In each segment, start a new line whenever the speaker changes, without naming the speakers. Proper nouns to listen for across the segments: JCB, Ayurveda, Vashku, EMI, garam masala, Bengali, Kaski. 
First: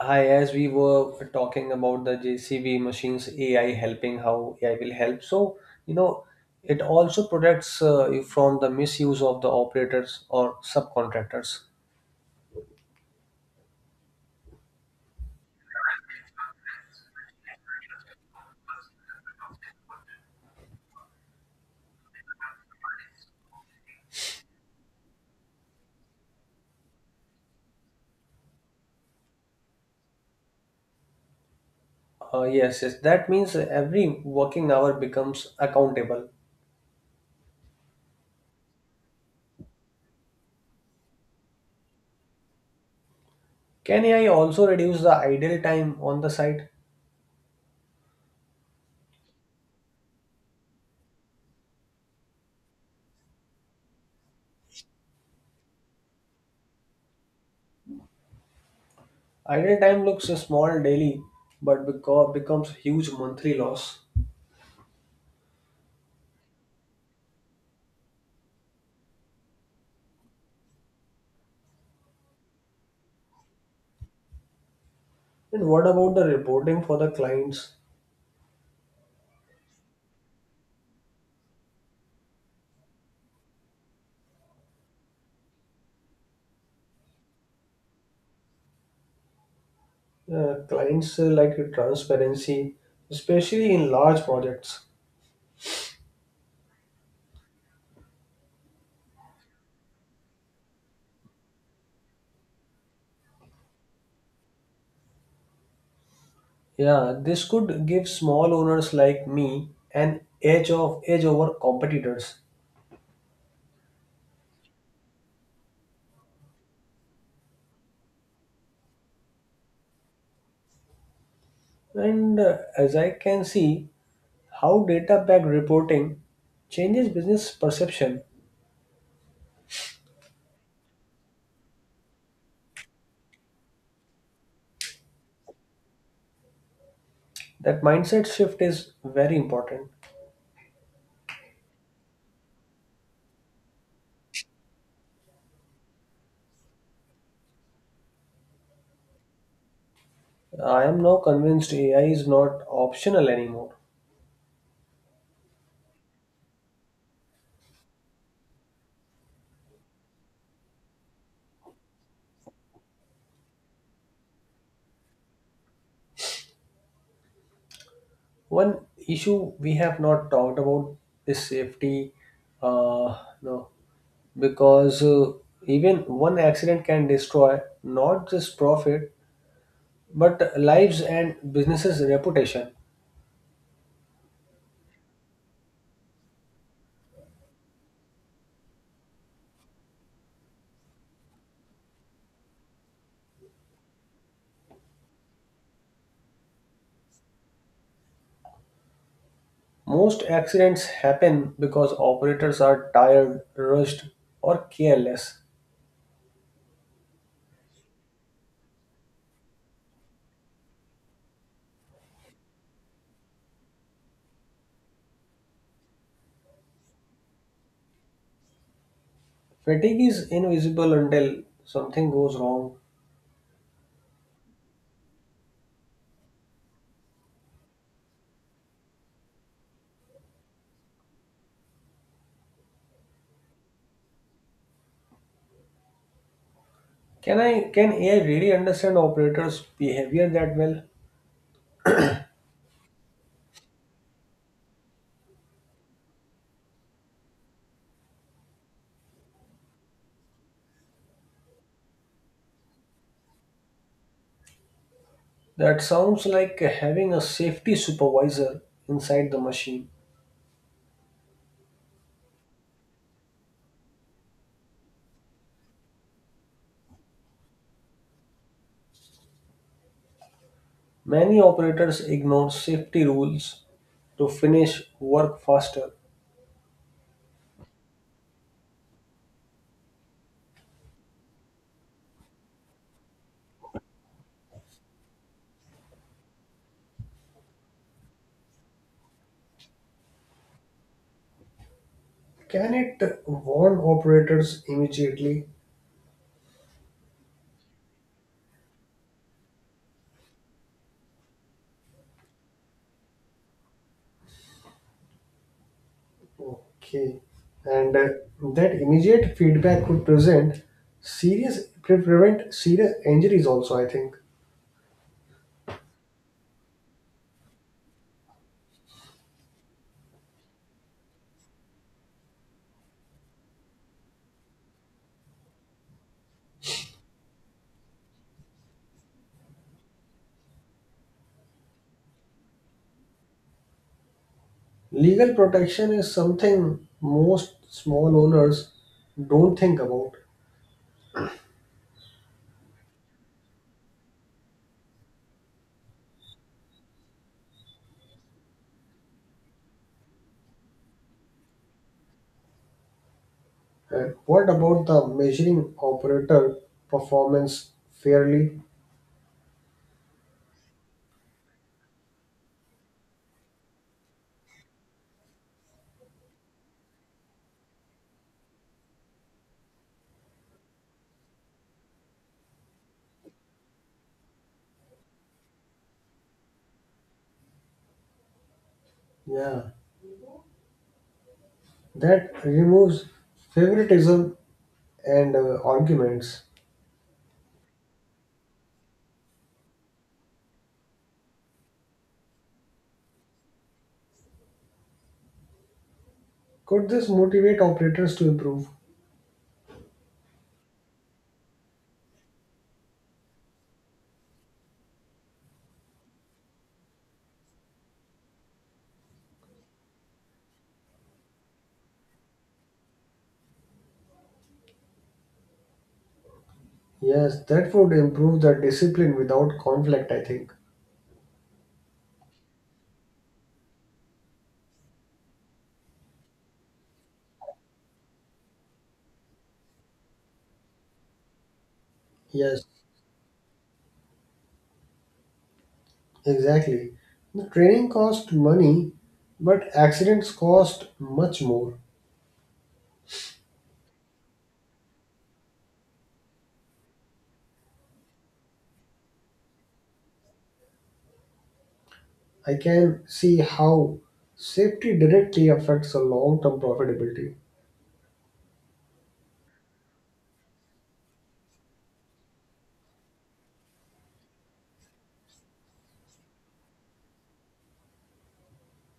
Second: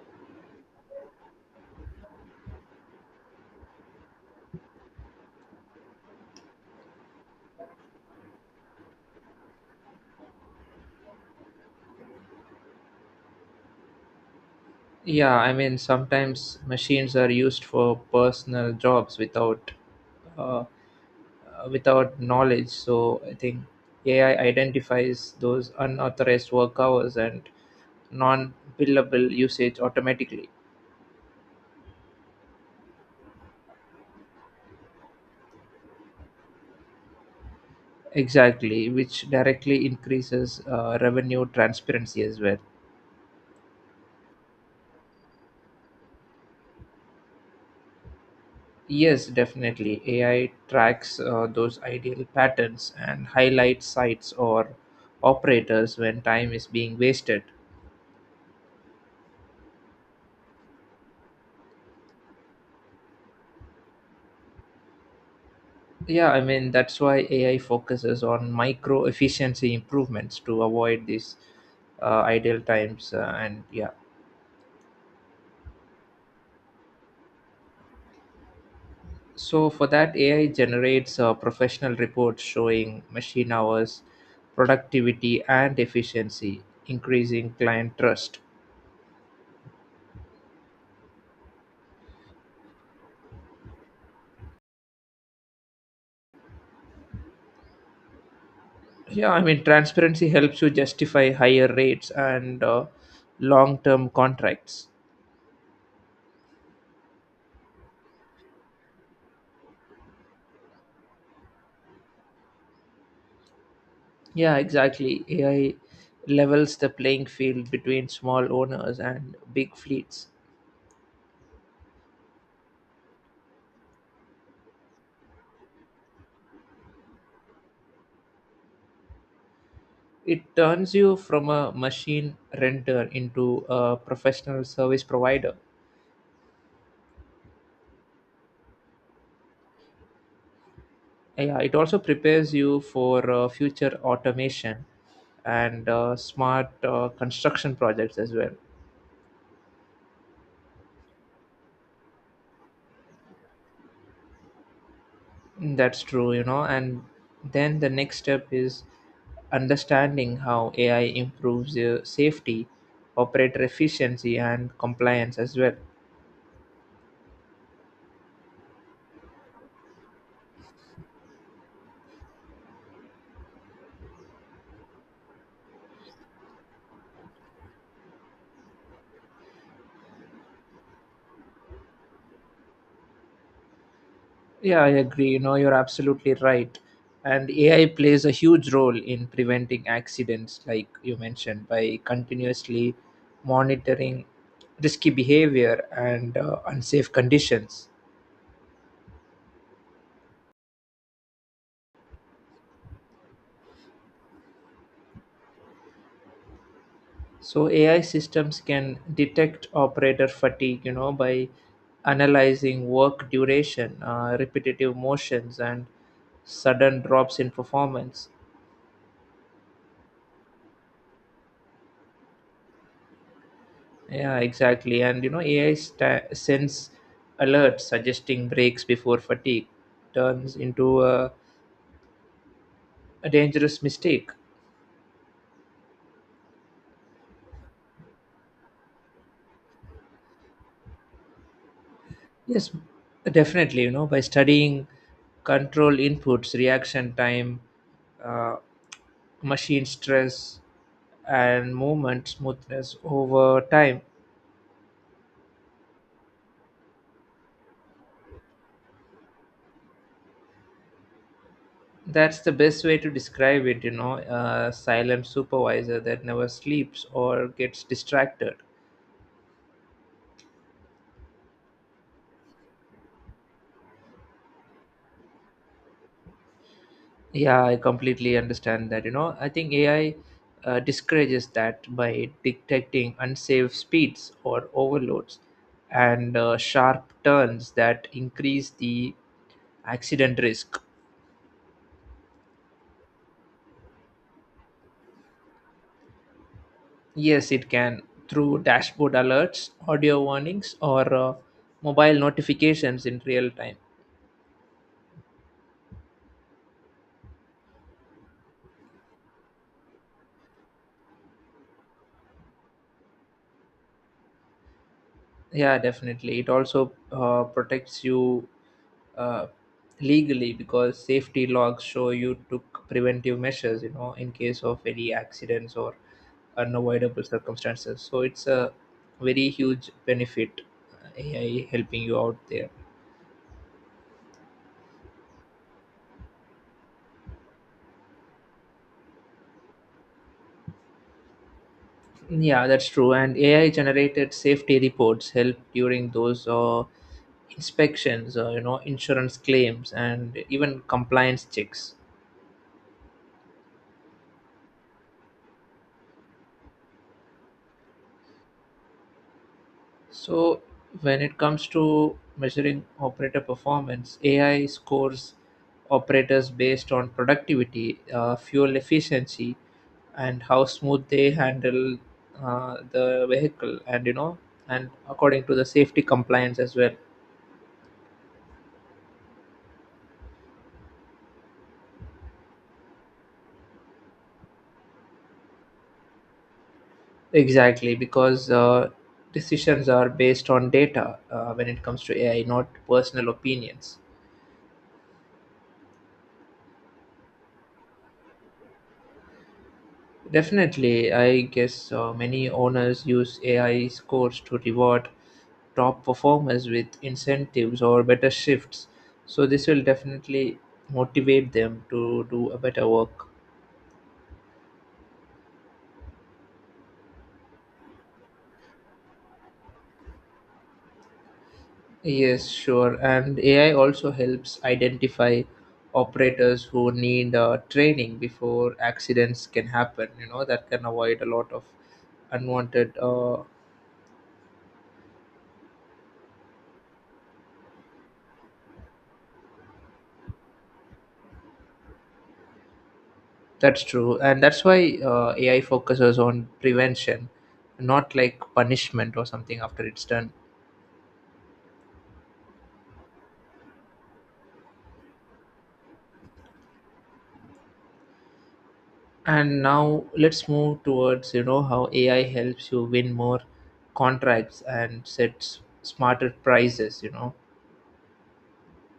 Hi, as we were talking about the JCB machines, AI helping, how AI will help. You know, it also protects you from the misuse of the operators or subcontractors.
Yeah, I mean, sometimes machines are used for personal jobs without uh, without knowledge. So I think AI identifies those unauthorized work hours and non-billable usage automatically.
Yes, yes, that means every working hour becomes accountable.
Exactly, which directly increases revenue transparency as well.
Can AI also reduce the idle time on the site?
Yes, definitely. AI tracks those ideal patterns and highlights sites or operators when time is being wasted.
Idle time looks small daily, but becomes huge monthly loss.
Yeah, I mean, that's why AI focuses on micro efficiency improvements to avoid these idle times. And yeah,
And what about the reporting for the clients?
so for that, AI generates professional reports showing machine hours, productivity, and efficiency, increasing client trust.
Clients like transparency, especially in large projects.
Yeah, I mean, transparency helps you justify higher rates and long term contracts.
Yeah, this could give small owners like me an edge over competitors.
Yeah, exactly. AI levels the playing field between small owners and big fleets.
And as I can see, how data backed reporting changes business perception.
It turns you from a machine renter into a professional service provider.
That mindset shift is very important.
Yeah, it also prepares you for future automation and smart construction projects as well.
I am now convinced AI is not optional anymore.
That's true, you know. And then the next step is understanding how AI improves safety, operator efficiency, and compliance as well.
One issue we have not talked about is safety. Uh, no, because even one accident can destroy not just profit but lives and businesses reputation.
Yeah, I agree. You know, you're absolutely right. And AI plays a huge role in preventing accidents, like you mentioned, by continuously monitoring risky behavior and unsafe conditions.
Most accidents happen because operators are tired rushed or careless.
So, AI systems can detect operator fatigue, you know, by analyzing work duration, repetitive motions, and sudden drops in performance.
Fatigue is invisible until something goes wrong.
Yeah, exactly. And you know, sends alerts suggesting breaks before fatigue turns into a dangerous mistake.
Can ai really understand operators behavior that well?
Yes, definitely. You know, by studying control inputs, reaction time, uh, machine stress, and movement smoothness over time.
That sounds like having a safety supervisor inside the machine.
That's the best way to describe it, you know, a silent supervisor that never sleeps or gets distracted.
Many operators ignore safety rules to finish work faster.
Yeah, I completely understand that. You know, I think AI discourages that by detecting unsafe speeds or overloads and sharp turns that increase the accident risk.
Can it warn operators immediately?
Yes, it can, through dashboard alerts, audio warnings, or mobile notifications in real time.
Okay. And that immediate feedback could present prevent serious injuries also, I think.
Yeah, definitely. It also protects you uh, legally because safety logs show you took preventive measures, you know, in case of any accidents or unavoidable circumstances. So it's a very huge benefit, AI helping you out there.
Legal protection is something most small owners don't think about.
Yeah, that's true. And AI generated safety reports help during those inspections, you know, insurance claims, and even compliance checks.
And what about the measuring operator performance fairly?
So when it comes to measuring operator performance, AI scores operators based on productivity, fuel efficiency, and how smooth they handle the vehicle, and you know, and according to the safety compliance as well.
Yeah, that removes favoritism and arguments.
Exactly, because decisions are based on data when it comes to AI, not personal opinions.
Could this motivate operators to improve?
Definitely, I guess many owners use AI scores to reward top performers with incentives or better shifts. So, this will definitely motivate them to do a better work.
Yes, that would improve the discipline without conflict, I think.
Yes, sure. And AI also helps identify operators who need training before accidents can happen. You know, that can avoid a lot of
Yes,
unwanted
exactly. The training cost money, but accidents cost much more.
That's true, and that's why AI focuses on prevention, not like punishment or something after it's done.
I can see how safety directly affects the long term profitability.
And now let's move towards, you know, how AI helps you win more contracts and sets smarter prices. You know,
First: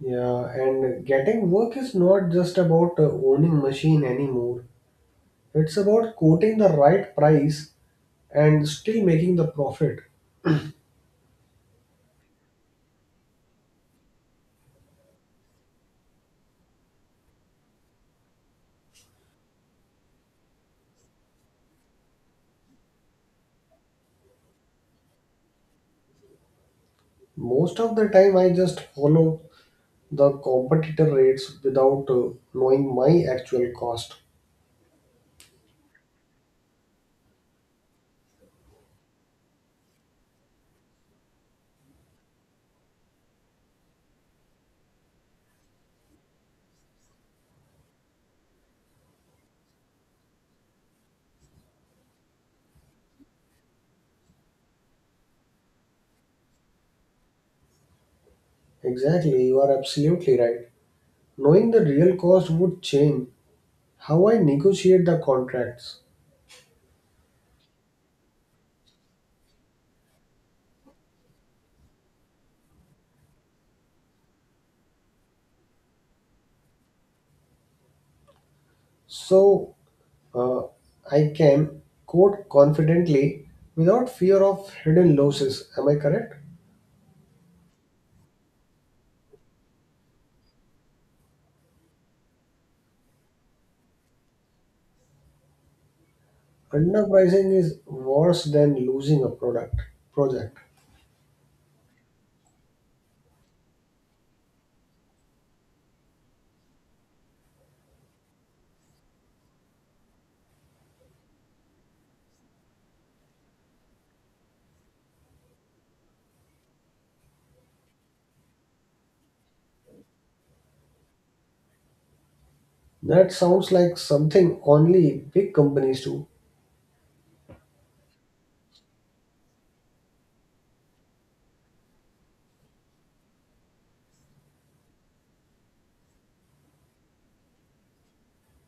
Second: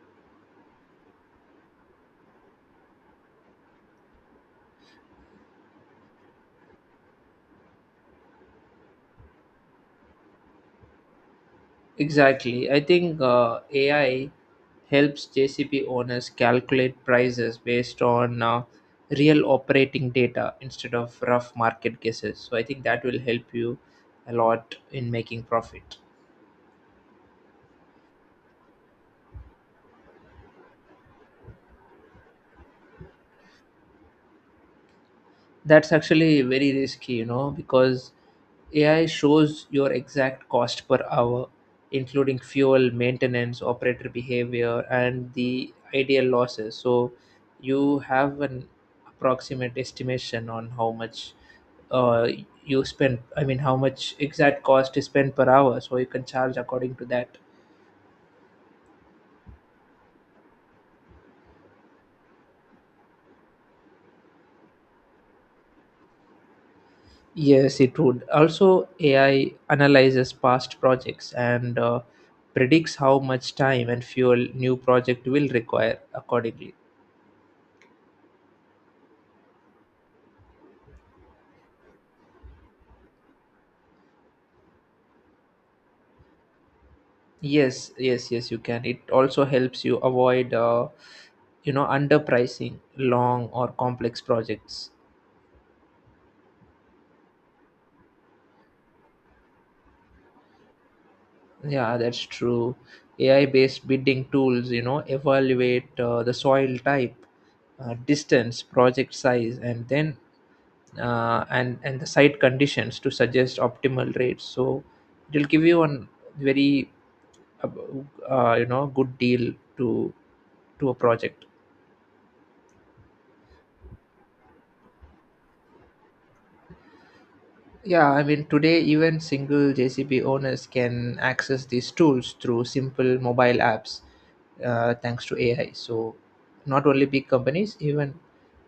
Yeah, and getting work is not just about owning machine anymore. It's about quoting the right price and still making the profit.
exactly. I think AI helps JCP owners calculate prices based on real operating data instead of rough market guesses. So I think that will help you a lot in making profit.
Most of the time, I just follow the competitor rates without knowing my actual cost.
That's actually very risky, you know, because AI shows your exact cost per hour, including fuel, maintenance, operator behavior, and the ideal losses. So you have an approximate estimation on how much uh, you spend, I mean, how much exact cost is spent per hour. So you can charge according to that.
Exactly, you are absolutely right. Knowing the real cost would change how I negotiate the contracts.
Yes, it would. Also, AI analyzes past projects and predicts how much time and fuel new project will require accordingly.
So uh, I can quote confidently without fear of hidden losses. Am I correct?
Yes, yes, yes, you can. It also helps you avoid, you know, underpricing long or complex projects.
Underpricing is worse than losing a product project.
Yeah, that's true. AI-based bidding tools, you know, evaluate the soil type, distance, project size, and then and the site conditions to suggest optimal rates, so it'll give you a very uh, you know, good deal to a project.
That sounds like something only big companies do.
Yeah, I mean, today even single JCB owners can access these tools through simple mobile apps, thanks to AI. So not only big companies, even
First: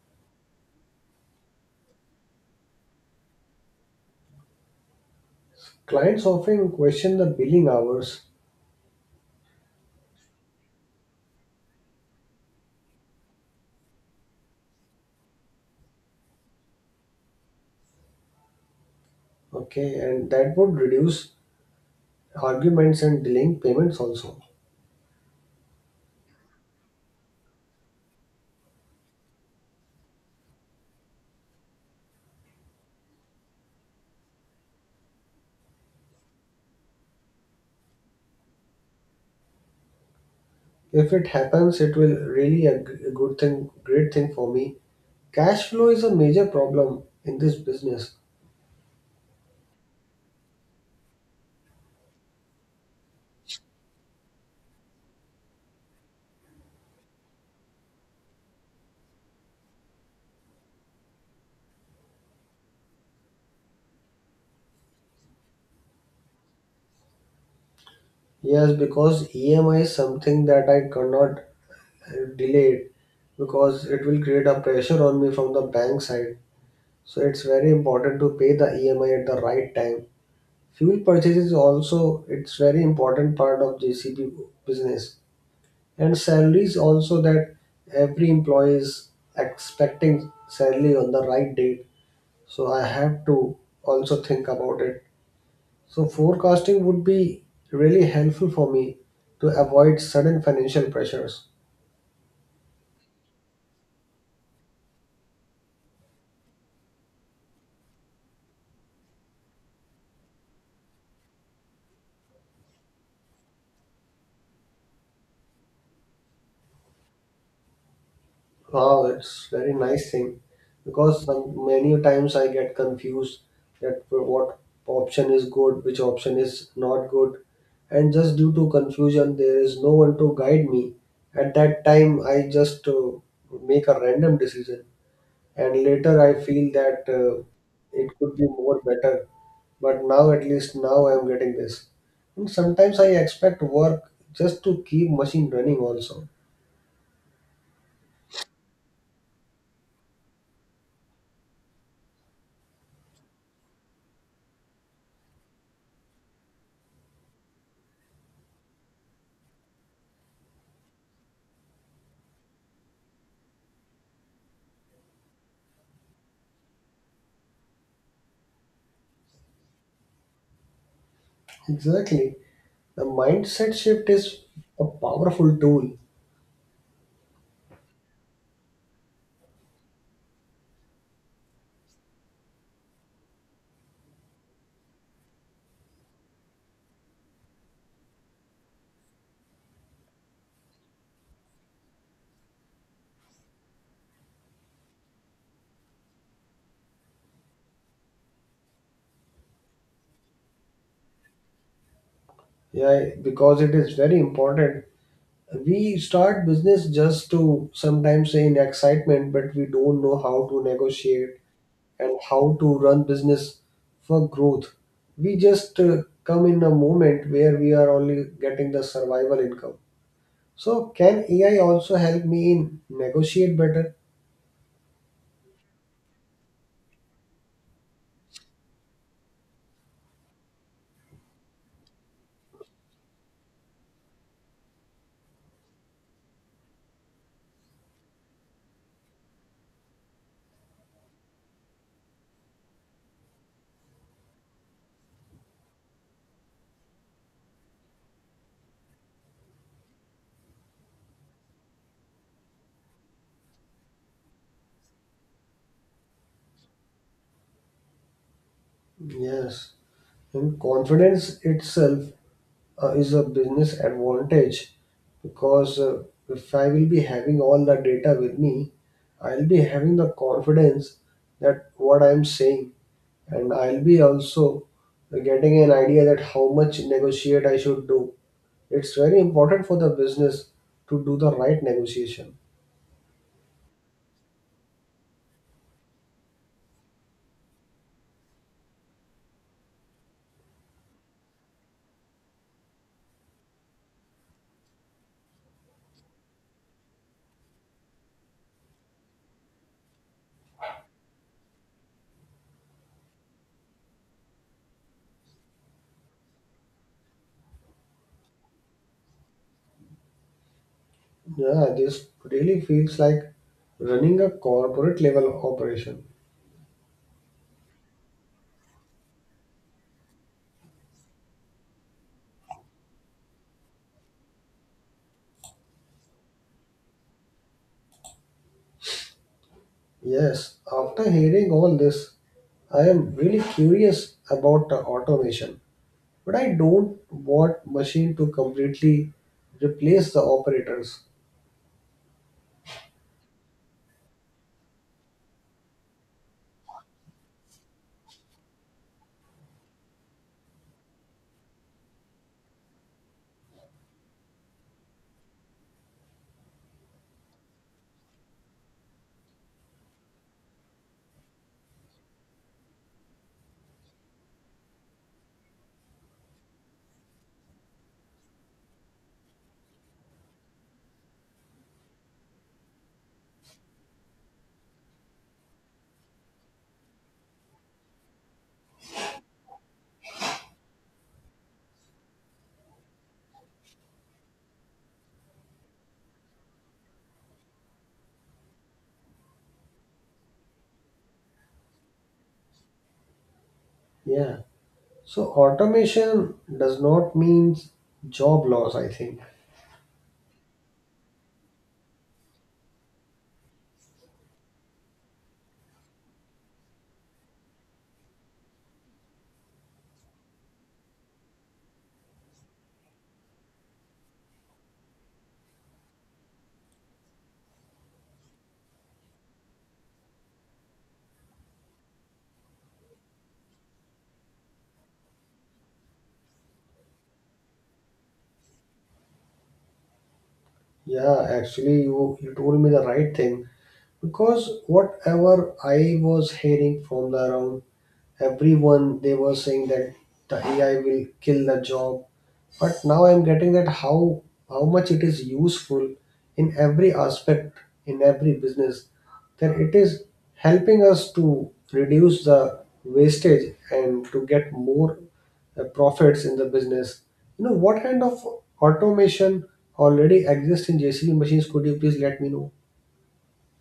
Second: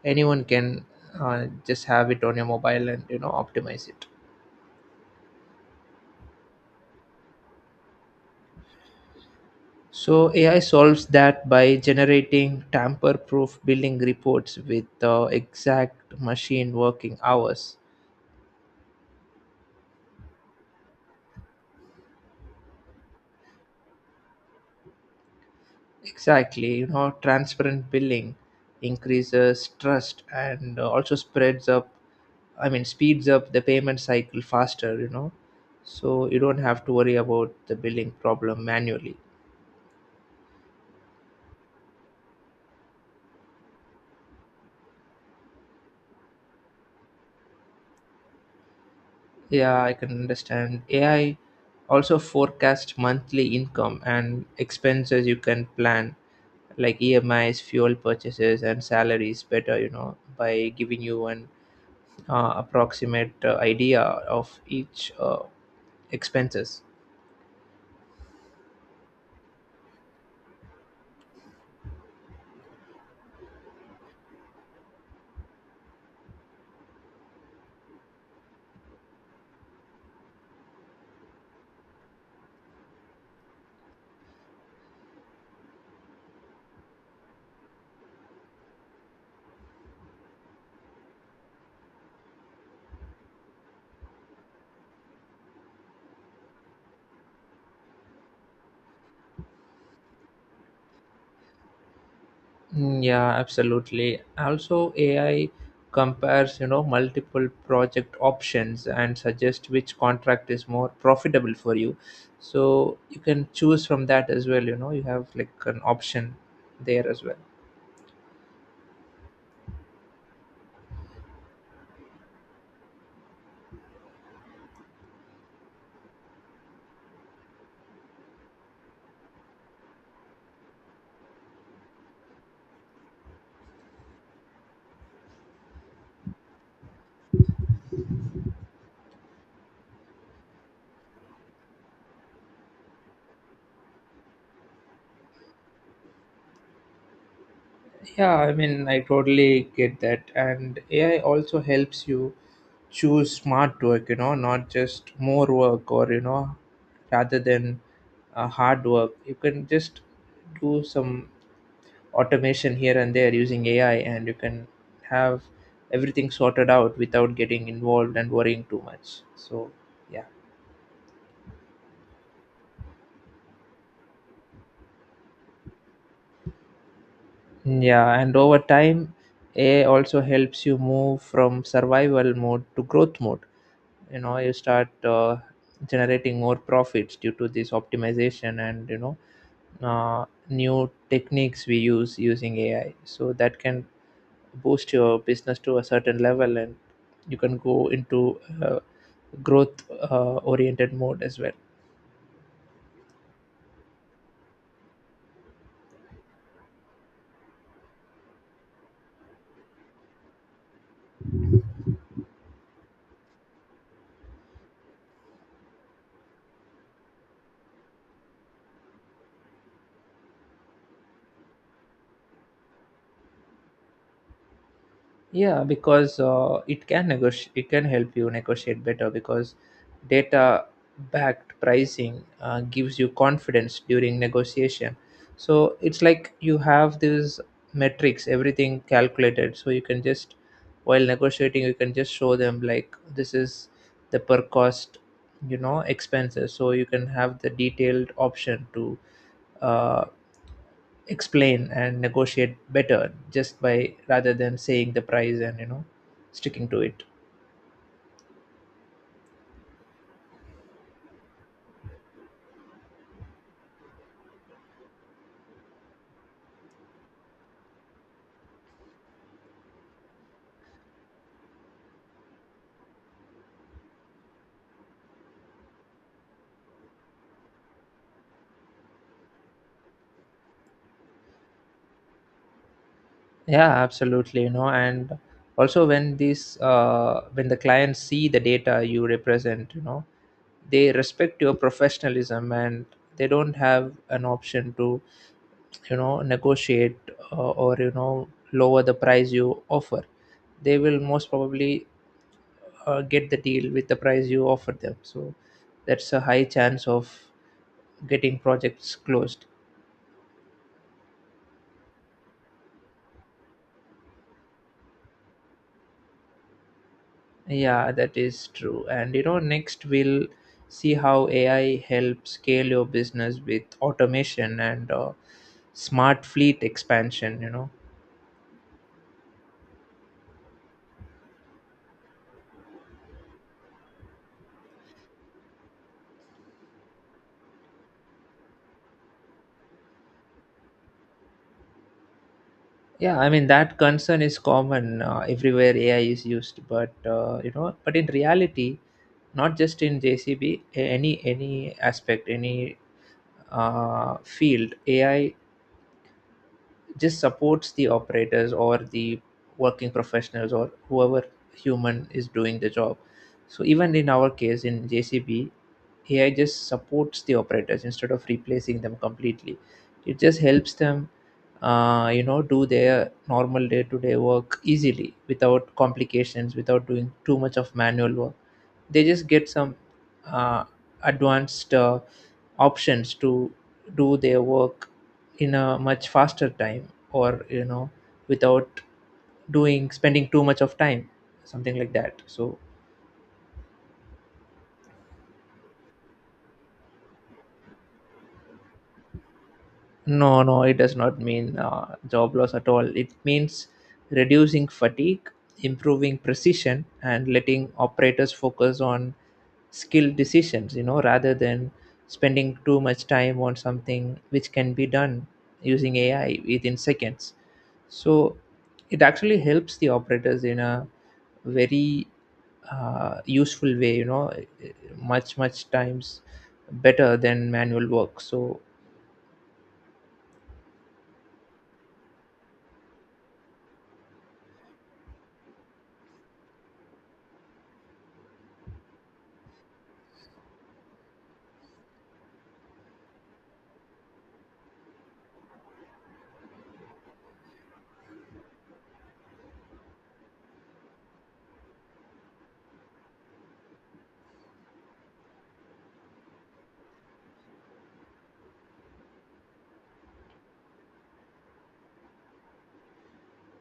anyone can just have it on your mobile and, you know, optimize it.
Clients often question the billing hours,
So AI solves that by generating tamper-proof billing reports with exact machine working hours.
okay, and that would reduce arguments and delaying payments also.
Exactly, you know, transparent billing increases trust and also spreads up. I mean, speeds up the payment cycle faster. You know, so you don't have to worry about the billing problem manually.
If it happens, it will really a good thing, great thing for me. Cash flow is a major problem in this business.
Yeah, I can understand. AI also forecast monthly income and expenses you can plan like EMIs, fuel purchases, and salaries better, you know, by giving you an approximate idea of each expenses.
Yes, because EMI is something that I cannot delay it because it will create a pressure on me from the bank side. So it's very important to pay the EMI at the right time. Fuel purchase is also it's very important part of JCB business and salaries also that every employee is expecting salary on the right date. So I have to also think about it. So, forecasting would be really helpful for me to avoid sudden financial pressures.
Mm, yeah, absolutely. Also, AI compares, you know, multiple project options and suggest which contract is more profitable for you. So you can choose from that as well, you know, you have like an option there as well.
Wow, that's very nice thing because some, many times I get confused that what option is good, which option is not good, and just due to confusion, there is no one to guide me. At that time, I just make a random decision, and later I feel that it could be more better but now at least now I'm getting this. And sometimes I expect work just to keep machine running also.
Yeah, I mean, I totally get that. And AI also helps you choose smart work, you know, not just more work, or, you know, rather than hard work. You can just do some automation here and there using AI, and you can have everything sorted out without getting involved and worrying too much. So, yeah.
Exactly. The mindset shift is a powerful tool.
Yeah, and over time, AI also helps you move from survival mode to growth mode. You know, you start generating more profits due to this optimization, and you know, new techniques we use using AI. So that can boost your business to a certain level, and you can go into growth oriented mode as well.
Yeah, because it is very important. We start business just to sometimes say in excitement, but we don't know how to negotiate and how to run business for growth. We just come in a moment where we are only getting the survival income. So can AI also help me in negotiate better?
Yeah, because it can negotiate, it can help you negotiate better because data backed pricing gives you confidence during negotiation. So it's like you have these metrics, everything calculated. So you can just, while negotiating, you can just show them, like, this is the per cost, you know, expenses. So you can have the detailed option to uh, explain and negotiate better, just by rather than saying the price and, you know, sticking to it.
Yes. And confidence itself is a business advantage because if I will be having all the data with me, I'll be having the confidence that what I'm saying, and I'll be also getting an idea that how much negotiate I should do. It's very important for the business to do the right negotiation.
Yeah, absolutely, you know. And also, when these when the clients see the data you represent, you know, they respect your professionalism, and they don't have an option to, you know, negotiate or, you know, lower the price you offer. They will most probably get the deal with the price you offer them. So that's a high chance of getting projects closed.
Yeah, this really feels like running a corporate level operation.
Yeah, that is true. And you know, next we'll see how AI helps scale your business with automation and smart fleet expansion, you know.
Yes, after hearing all this, I am really curious about the automation, but I don't want machine to completely replace the operators.
Yeah, I mean, that concern is common everywhere AI is used, but you know, but in reality, not just in JCB, any aspect, any field, AI just supports the operators, or the working professionals, or whoever human is doing the job. So even in our case in JCB, AI just supports the operators instead of replacing them completely. It just helps them you know, do their normal day-to-day work easily without complications, without doing too much of manual work. They just get some uh, advanced options to do their work in a much faster time, or you know, without doing spending too much of time, something like that. So,
Yeah. So automation does not mean job loss, I think.
no, no, it does not mean job loss at all. It means reducing fatigue, improving precision, and letting operators focus on skilled decisions, you know, rather than spending too much time on something which can be done using AI within seconds. So it actually helps the operators in a very useful way, you know, much, much times better than manual work. So,
Yeah, actually you told me the right thing because whatever I was hearing from the around everyone they were saying that the AI will kill the job. But now I'm getting that how much it is useful in every aspect in every business that it is helping us to reduce the wastage and to get more profits in the business. You know what kind of automation already exists in JCB machines? Could you please let me know?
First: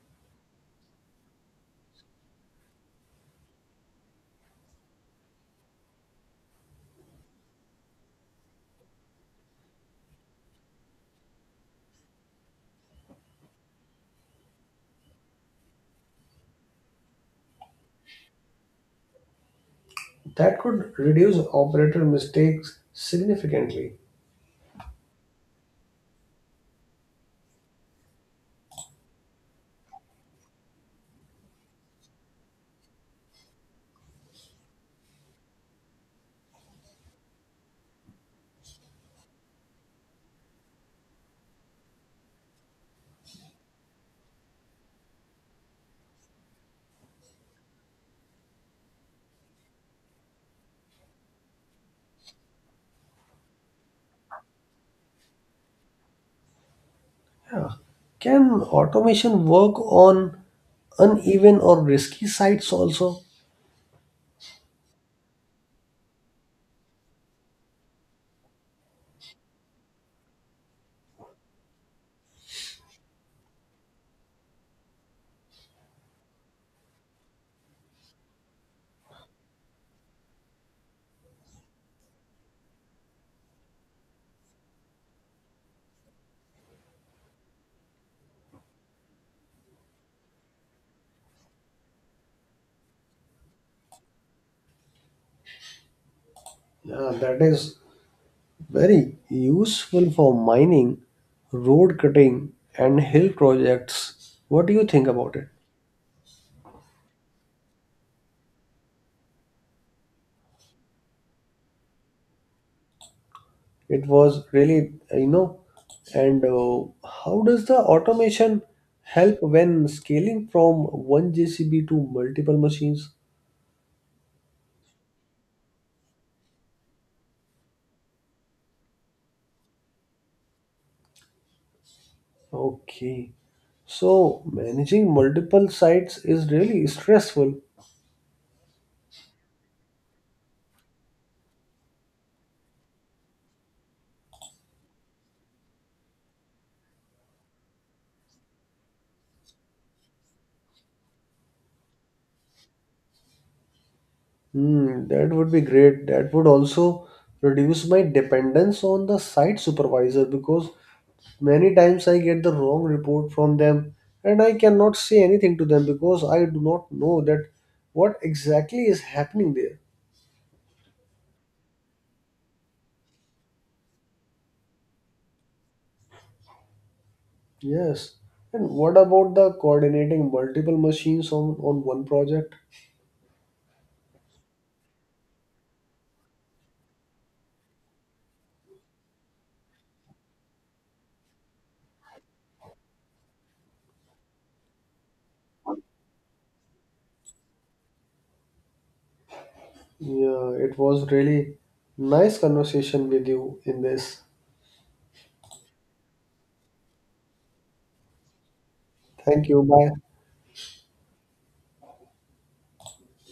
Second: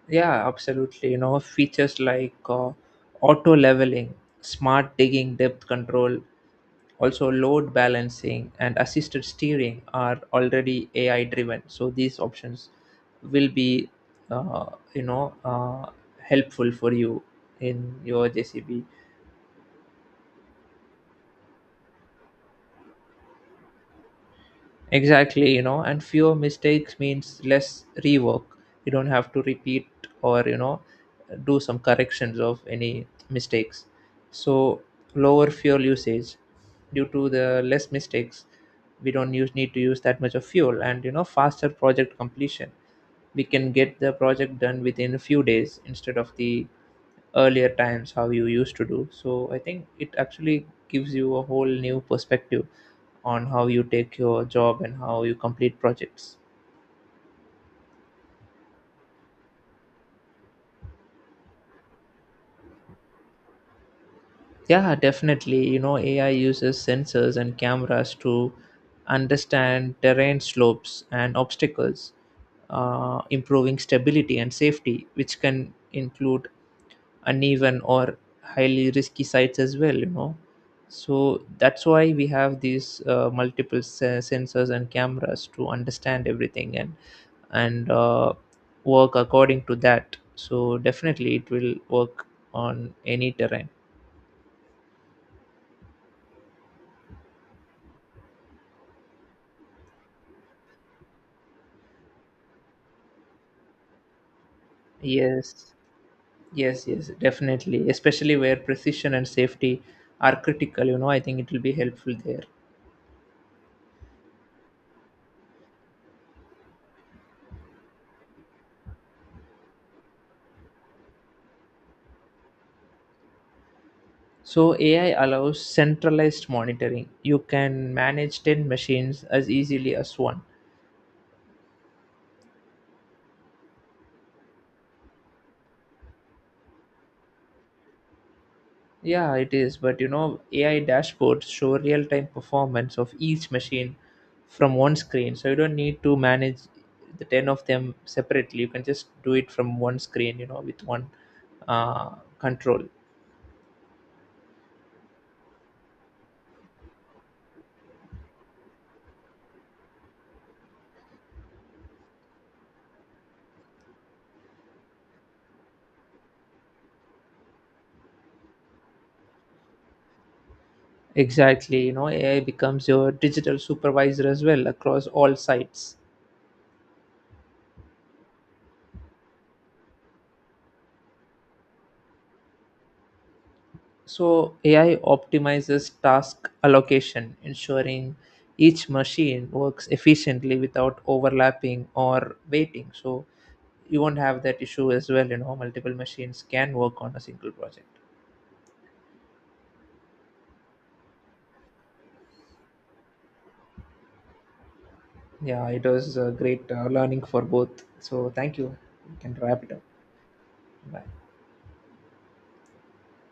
yeah, absolutely. You know, features like auto leveling, smart digging depth control, also load balancing, and assisted steering are already AI driven. So these options will be, uh, you know, helpful for you in your JCB.
That could reduce operator mistakes significantly.
Exactly, you know, and fewer mistakes means less rework. You don't have to repeat, or, you know, do some corrections of any mistakes. So, lower fuel usage due to the less mistakes, we don't use need to use that much of fuel, and, you know, faster project completion. We can get the project done within a few days instead of the earlier times how you used to do. So, I think it actually gives you a whole new perspective on how you take your job and how you complete projects.
Yeah. Can automation work on uneven or risky sites also?
Yeah, definitely. You know, AI uses sensors and cameras to understand terrain slopes and obstacles, improving stability and safety, which can include uneven or highly risky sites as well, you know. So that's why we have these multiple sensors and cameras to understand everything and and uh, work according to that. So definitely it will work on any terrain.
Yeah, that is very useful for mining, road cutting, and hill projects. What do you think about it?
Yes, yes definitely, especially where precision and safety are critical, you know. I think it will be helpful there.
It was really, you know, and how does the automation help when scaling from one JCB to multiple machines?
So AI allows centralized monitoring. You can manage 10 machines as easily as one.
Okay. So managing multiple sites is really stressful.
Yeah, it is. But you know, AI dashboards show real time performance of each machine from one screen. So you don't need to manage the 10 of them separately. You can just do it from one screen, you know, with one uh, control.
Hmm, that would be great. That would also reduce my dependence on the site supervisor because many times I get the wrong report from them and I cannot say anything to them because I do not know that what exactly is happening there.
Exactly. You know, AI becomes your digital supervisor as well across all sites.
Yes. And what about the coordinating on one project?
So AI optimizes task allocation, ensuring each machine works efficiently without overlapping or waiting. So you won't have that issue as well. You know, multiple machines can work on a single project.
Yeah, it was really nice conversation with you in this.
Yeah, it was a great learning for both. So thank you. You can
Thank you.
wrap it up.
Bye.
Bye.